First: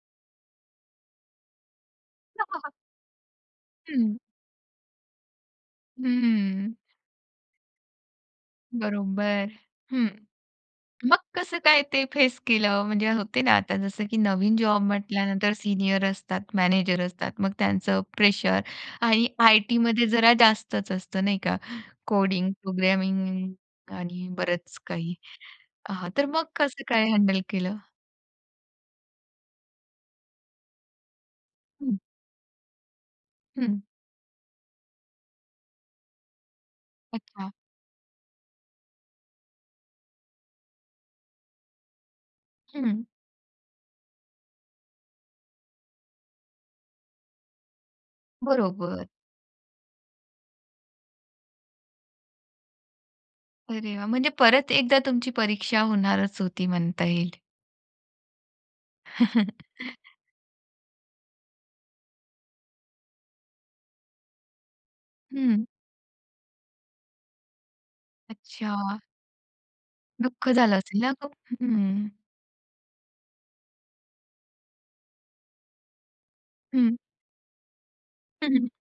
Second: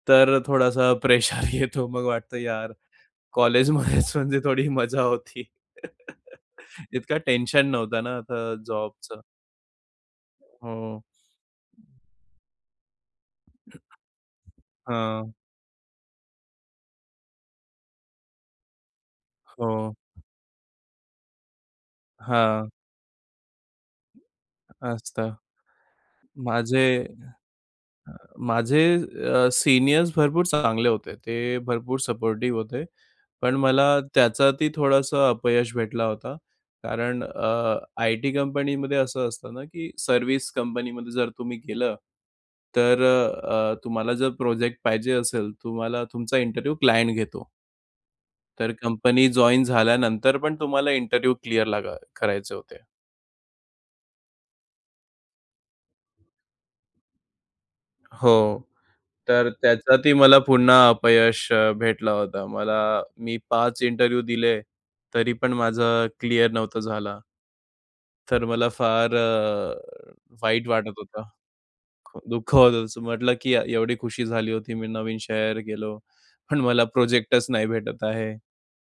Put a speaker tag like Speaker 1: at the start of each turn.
Speaker 1: तर थोडासा प्रेशर येतो मग वाटतं यार कॉलेजमध्येच
Speaker 2: हं.
Speaker 1: म्हणजे थोडी मजा होती.
Speaker 2: हम्म.
Speaker 1: इतकं टेन्शन नव्हतं ना आता जॉबचं.
Speaker 2: बरोबर. हं.
Speaker 1: हो.
Speaker 2: मग कसं काय ते फेस केलं? म्हणजे होते ना आता जसं की नवीन जॉब
Speaker 1: हां.
Speaker 2: म्हटल्यानंतर सीनियर असतात, मॅनेजर असतात. मग त्यांचं प्रेशर आणि
Speaker 1: हो.
Speaker 2: आयटीमध्ये जरा जास्तच असतं, नाही का? कोडिंग,
Speaker 1: हां.
Speaker 2: प्रोग्रामिंग आणि बरंच काही
Speaker 1: असतं.
Speaker 2: आह, तर मग कसं
Speaker 1: माझे
Speaker 2: काय हँडल केलं?
Speaker 1: माझे अ, सीनियर्स भरपूर चांगले होते. ते
Speaker 2: हं.
Speaker 1: भरपूर सपोर्टिव्ह होते. पण
Speaker 2: हं.
Speaker 1: मला त्याच्यातही थोडंसं अपयश भेटला होता. कारण
Speaker 2: अच्छा.
Speaker 1: अ, आयटी कंपनीमध्ये असं असतं ना की सर्व्हिस कंपनीमध्ये जर तुम्ही गेलं
Speaker 2: हं.
Speaker 1: तर अ, अ, तुम्हाला जर प्रोजेक्ट पाहिजे असेल, तुम्हाला तुमचा इंटरव्ह्यू क्लायंट घेतो तर
Speaker 2: बरोबर.
Speaker 1: कंपनी जॉइन झाल्यानंतर पण तुम्हाला इंटरव्ह्यू क्लिअर लागा करायचे होते.
Speaker 2: अरे वाह! म्हणजे परत एकदा तुमची परीक्षा होणारच होती म्हणता येईल.
Speaker 1: हो, तर त्याच्यातही मला पुन्हा अपयश अ, भेटला होता. मला मी 5 इंटरव्ह्यू दिले, तरी पण
Speaker 2: हं.
Speaker 1: माझं क्लिअर नव्हता झाला. तर मला
Speaker 2: अच्छा.
Speaker 1: फार अ,
Speaker 2: दुःख
Speaker 1: वाईट
Speaker 2: झालं असेल
Speaker 1: वाटत
Speaker 2: ना
Speaker 1: होतं.
Speaker 2: खूप? हं.
Speaker 1: दुःख होतं. असं म्हटलं की य एवढी खुशी झाली होती मी नवीन शहर गेलो. पण मला
Speaker 2: हं.
Speaker 1: प्रोजेक्टच नाही भेटत आहे.
Speaker 2: हं, हं.